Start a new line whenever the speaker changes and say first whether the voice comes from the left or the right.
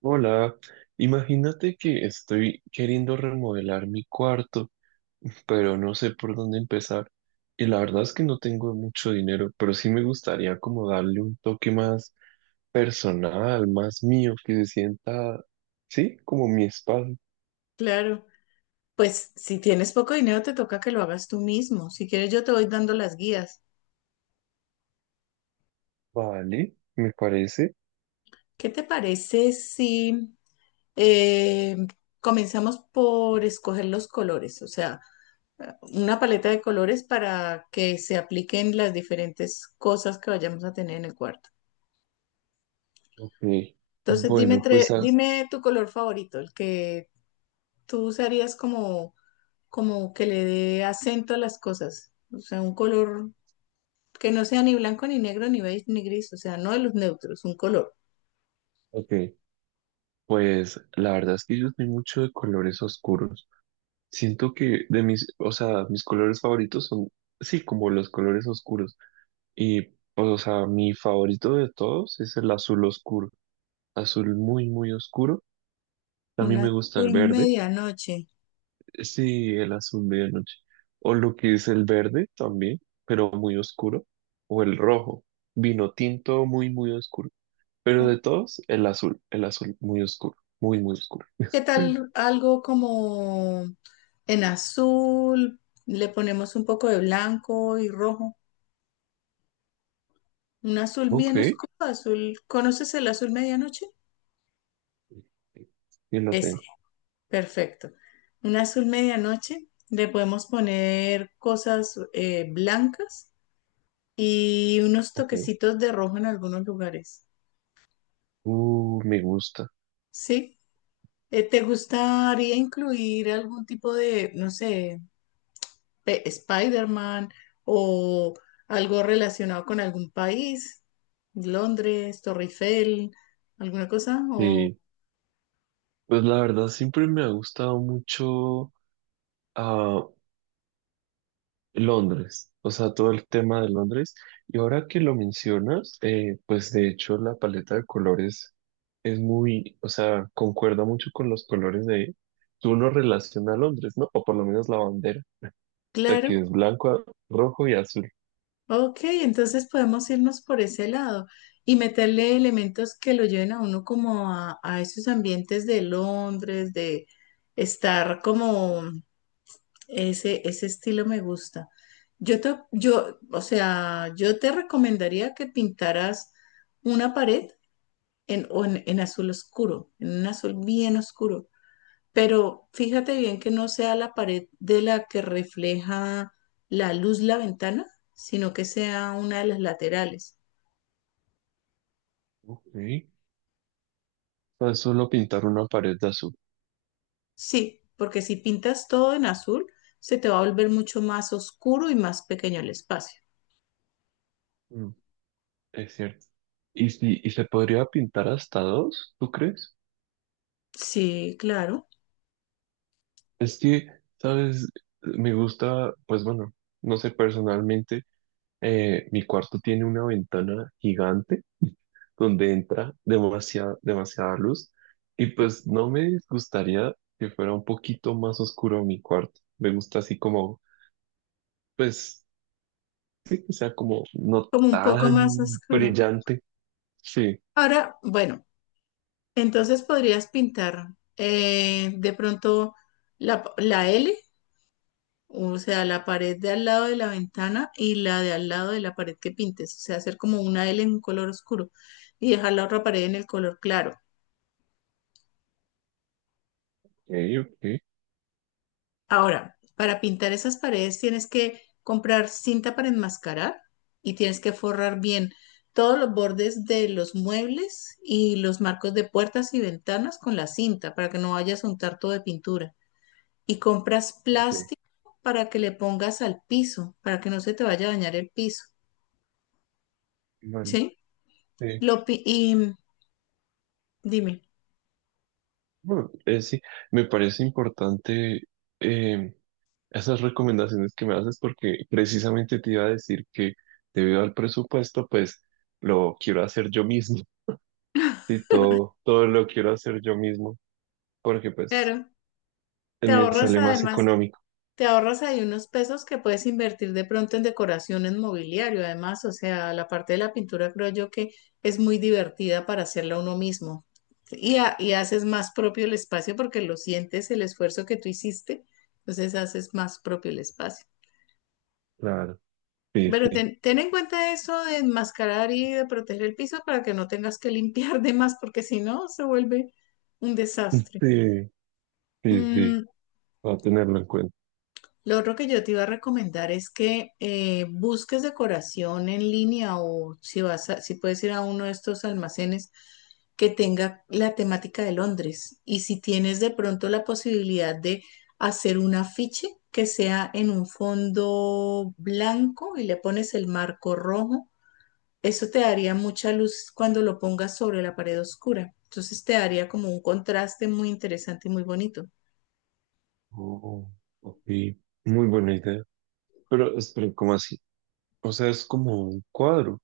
right: Hola, imagínate que estoy queriendo remodelar mi cuarto, pero no sé por dónde empezar. Y la verdad es que no tengo mucho dinero, pero sí me gustaría como darle un toque más personal, más mío, que se sienta, sí, como mi espacio.
left: Claro, pues si tienes poco dinero te toca que lo hagas tú mismo. Si quieres yo te voy dando las guías.
right: Vale, me parece.
left: ¿Qué te parece si eh, comenzamos por escoger los colores? O sea, una paleta de colores para que se apliquen las diferentes cosas que vayamos a tener en el cuarto.
right: Ok,
left: Entonces dime,
right: bueno, pues,
left: dime tu color favorito, el que tú usarías como, como que le dé acento a las cosas. O sea, un color que no sea ni blanco, ni negro, ni beige, ni gris, o sea, no de los neutros, un color.
right: ok, pues la verdad es que yo soy mucho de colores oscuros. Siento que de mis, o sea, mis colores favoritos son, sí, como los colores oscuros. Y pues, o sea, mi favorito de todos es el azul oscuro. Azul muy, muy oscuro.
left: Un
right: También me gusta el
left: azul
right: verde.
left: medianoche.
right: Sí, el azul medianoche. O lo que es el verde también, pero muy oscuro. O el rojo. Vino tinto muy, muy oscuro. Pero de todos, el azul. El azul muy oscuro. Muy, muy oscuro.
left: ¿Qué tal algo como en azul? Le ponemos un poco de blanco y rojo. Un azul
right: Ok.
left: bien oscuro, azul. ¿Conoces el azul medianoche?
right: Yo lo
left: Ese,
right: tengo.
left: perfecto. Un azul medianoche. Le podemos poner cosas blancas y unos
right: Ok.
left: toquecitos de rojo en algunos lugares.
right: Me gusta.
left: ¿Sí? ¿Te gustaría incluir algún tipo de, no sé, Spider-Man o algo relacionado con algún país? ¿Londres, Torre Eiffel, alguna cosa? O
right: Sí. Pues la verdad siempre me ha gustado mucho. ah, Londres, o sea, todo el tema de Londres. Y ahora que lo mencionas, pues de hecho la paleta de colores es muy, o sea, concuerda mucho con los colores de, tú lo relaciona a Londres, ¿no? O por lo menos la bandera, o sea, que
left: claro,
right: es blanco, rojo y azul.
left: ok, entonces podemos irnos por ese lado y meterle elementos que lo lleven a uno como a esos ambientes de Londres, de estar como ese estilo me gusta. O sea, yo te recomendaría que pintaras una pared en, o en, en azul oscuro, en un azul bien oscuro. Pero fíjate bien que no sea la pared de la que refleja la luz la ventana, sino que sea una de las laterales.
right: Ok, no es solo pintar una pared de azul.
left: Sí, porque si pintas todo en azul, se te va a volver mucho más oscuro y más pequeño el espacio.
right: Mm, es cierto. ¿Y, si, y se podría pintar hasta dos, tú crees?
left: Sí, claro,
right: Es que, ¿sabes? Me gusta, pues bueno, no sé personalmente. Mi cuarto tiene una ventana gigante donde entra demasiada, demasiada luz y pues no me disgustaría que fuera un poquito más oscuro mi cuarto. Me gusta así como, pues, sí, que sea como no
left: como un poco más
right: tan
left: oscuro.
right: brillante. Sí,
left: Ahora, bueno. Entonces podrías pintar de pronto la L, o sea, la pared de al lado de la ventana y la de al lado de la pared que pintes, o sea, hacer como una L en un color oscuro y dejar la otra pared en el color claro.
right: ok, ok,
left: Ahora, para pintar esas paredes tienes que comprar cinta para enmascarar y tienes que forrar bien todos los bordes de los muebles y los marcos de puertas y ventanas con la cinta para que no vayas a untar todo de pintura. Y compras
right: ok,
left: plástico para que le pongas al piso, para que no se te vaya a dañar el piso,
right: Bueno,
left: ¿sí?
right: sí.
left: Y dime,
right: Bueno, sí, me parece importante eh, esas recomendaciones que me haces porque precisamente te iba a decir que debido al presupuesto, pues lo quiero hacer yo mismo. Sí, todo lo quiero hacer yo mismo porque pues
left: claro, te
right: me
left: ahorras
right: sale más
left: además,
right: económico.
left: te ahorras ahí unos pesos que puedes invertir de pronto en decoración, en mobiliario, además, o sea, la parte de la pintura creo yo que es muy divertida para hacerla uno mismo. Sí, y haces más propio el espacio porque lo sientes, el esfuerzo que tú hiciste, entonces haces más propio el espacio.
right: Claro. Sí,
left: Pero
right: sí.
left: ten en cuenta eso de enmascarar y de proteger el piso para que no tengas que limpiar de más, porque si no, se vuelve un desastre.
right: Sí, sí, sí.
left: Mm,
right: Va a tenerlo en cuenta.
left: lo otro que yo te iba a recomendar es que busques decoración en línea o si puedes ir a uno de estos almacenes que tenga la temática de Londres. Y si tienes de pronto la posibilidad de hacer un afiche que sea en un fondo blanco y le pones el marco rojo. Eso te daría mucha luz cuando lo pongas sobre la pared oscura. Entonces te daría como un contraste muy interesante y muy bonito.
right: Oh, ok. Muy buena idea. Pero, espera, ¿cómo así? O sea, es como un cuadro.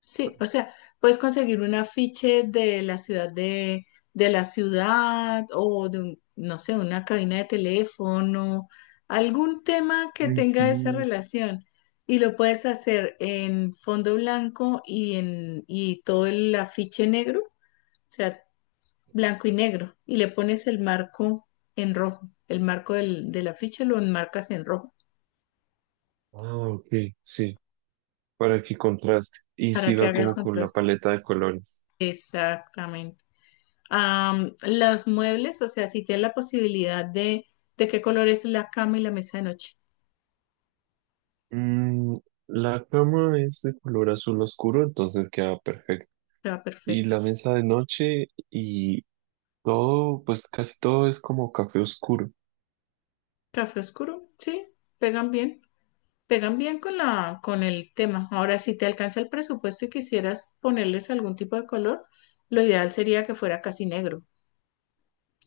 left: Sí, o sea, puedes conseguir un afiche de la ciudad o de no sé, una cabina de teléfono, algún tema que
right: Ay,
left: tenga esa
right: sí.
left: relación. Y lo puedes hacer en fondo blanco y en y todo el afiche negro. O sea, blanco y negro y le pones el marco en rojo. De la ficha lo enmarcas en rojo
right: Ah, ok. Sí, para que contraste. Y
left: para
right: sí
left: que
right: va
left: haga el
right: como con la
left: contraste.
right: paleta de colores.
left: Exactamente. Am, los muebles, o sea, si tienes la posibilidad de qué color es la cama y la mesa de noche,
right: Mm, la cama es de color azul oscuro, entonces queda perfecto.
left: te va
right: Y
left: perfecto.
right: la mesa de noche y todo, pues casi todo es como café oscuro.
left: Café oscuro, sí, pegan bien, pegan bien con la, con el tema. Ahora, si te alcanza el presupuesto y quisieras ponerles algún tipo de color, lo ideal sería que fuera casi negro.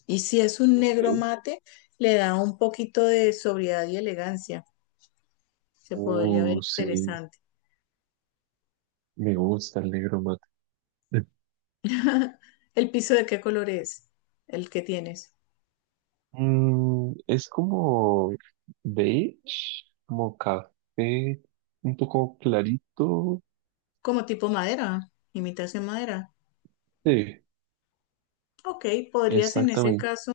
left: Y si es un negro
right: Ok.
left: mate, le da un poquito de sobriedad y elegancia. Se podría ver
right: Sí,
left: interesante.
right: me gusta el negro mate.
left: ¿El piso de qué color es? El que tienes.
right: Mm, es como beige, como café, un poco clarito.
left: Como tipo madera, imitación madera.
right: Sí,
left: Ok, podrías en ese
right: exactamente.
left: caso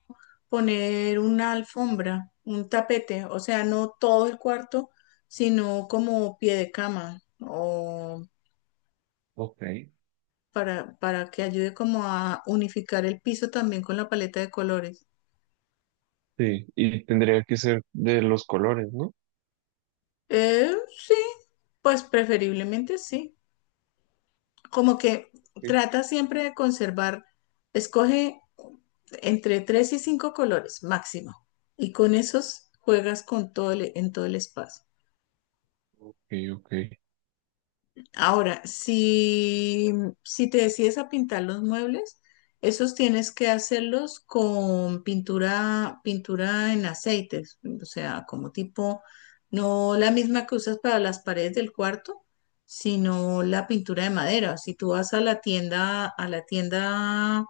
left: poner una alfombra, un tapete, o sea, no todo el cuarto, sino como pie de cama o
right: Ok.
left: para que ayude como a unificar el piso también con la paleta de colores.
right: Sí, y tendría que ser de los colores, ¿no?
left: Eh, sí, pues preferiblemente sí. Como que
right: Ok,
left: trata siempre de conservar, escoge entre tres y cinco colores máximo. Y con esos juegas con en todo el espacio.
right: ok, ok.
left: Ahora, si te decides a pintar los muebles, esos tienes que hacerlos con pintura, pintura en aceites, o sea, como tipo, no la misma que usas para las paredes del cuarto, sino la pintura de madera. Si tú vas a la tienda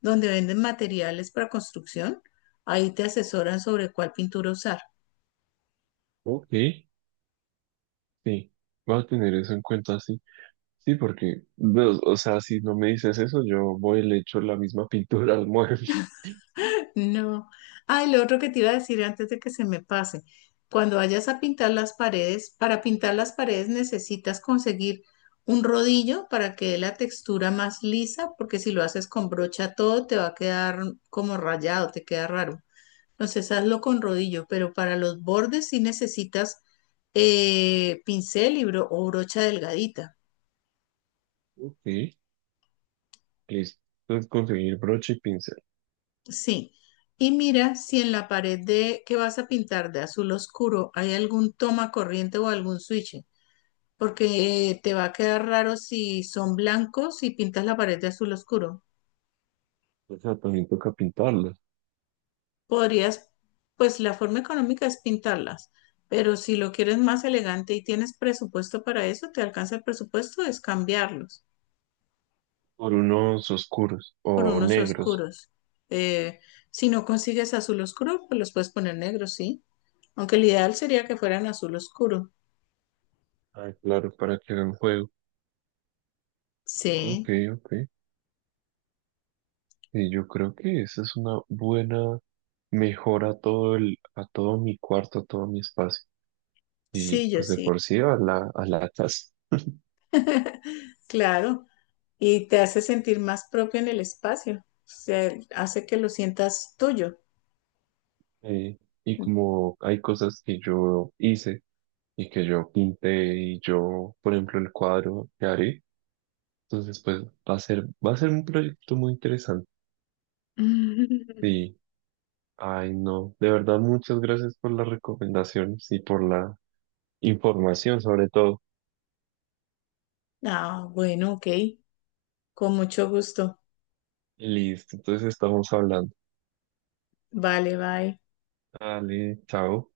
left: donde venden materiales para construcción, ahí te asesoran sobre cuál pintura usar.
right: Ok. Sí, voy a tener eso en cuenta, sí. Sí, porque, no, o sea, si no me dices eso, yo voy y le echo la misma pintura al mueble.
left: No. Ah, y lo otro que te iba a decir antes de que se me pase, cuando vayas a pintar las paredes, para pintar las paredes necesitas conseguir un rodillo para que dé la textura más lisa, porque si lo haces con brocha todo te va a quedar como rayado, te queda raro. Entonces hazlo con rodillo, pero para los bordes sí necesitas pincel y bro- o brocha delgadita.
right: Ok, listo. Entonces conseguir broche y pincel.
left: Sí, y mira si en la pared de que vas a pintar de azul oscuro hay algún toma corriente o algún switch, porque te va a quedar raro si son blancos y pintas la pared de azul oscuro.
right: O sea, también toca pintarlos
left: Podrías, pues la forma económica es pintarlas, pero si lo quieres más elegante y tienes presupuesto para eso, te alcanza el presupuesto, es cambiarlos
right: por unos oscuros
left: por
right: o
left: unos
right: negros.
left: oscuros. Eh, si no consigues azul oscuro, pues los puedes poner negros, ¿sí? Aunque el ideal sería que fueran azul oscuro.
right: Ah, claro, para que hagan juego.
left: Sí,
right: Ok, ok. Y yo creo que esa es una buena mejora a todo el, a todo mi cuarto, a todo mi espacio. Y
left: sí, yo
right: pues de
left: sí,
right: por sí a la casa.
left: claro. Y te hace sentir más propio en el espacio. O sea, hace que lo sientas tuyo.
right: Eh, y como hay cosas que yo hice y que yo pinté y yo, por ejemplo, el cuadro que haré, entonces pues va a ser un proyecto muy interesante. Sí, ay no, de verdad muchas gracias por las recomendaciones y por la información sobre todo.
left: Ah, bueno, ok. Con mucho gusto.
right: Listo, entonces estamos hablando.
left: Vale, bye.
right: Dale, chao.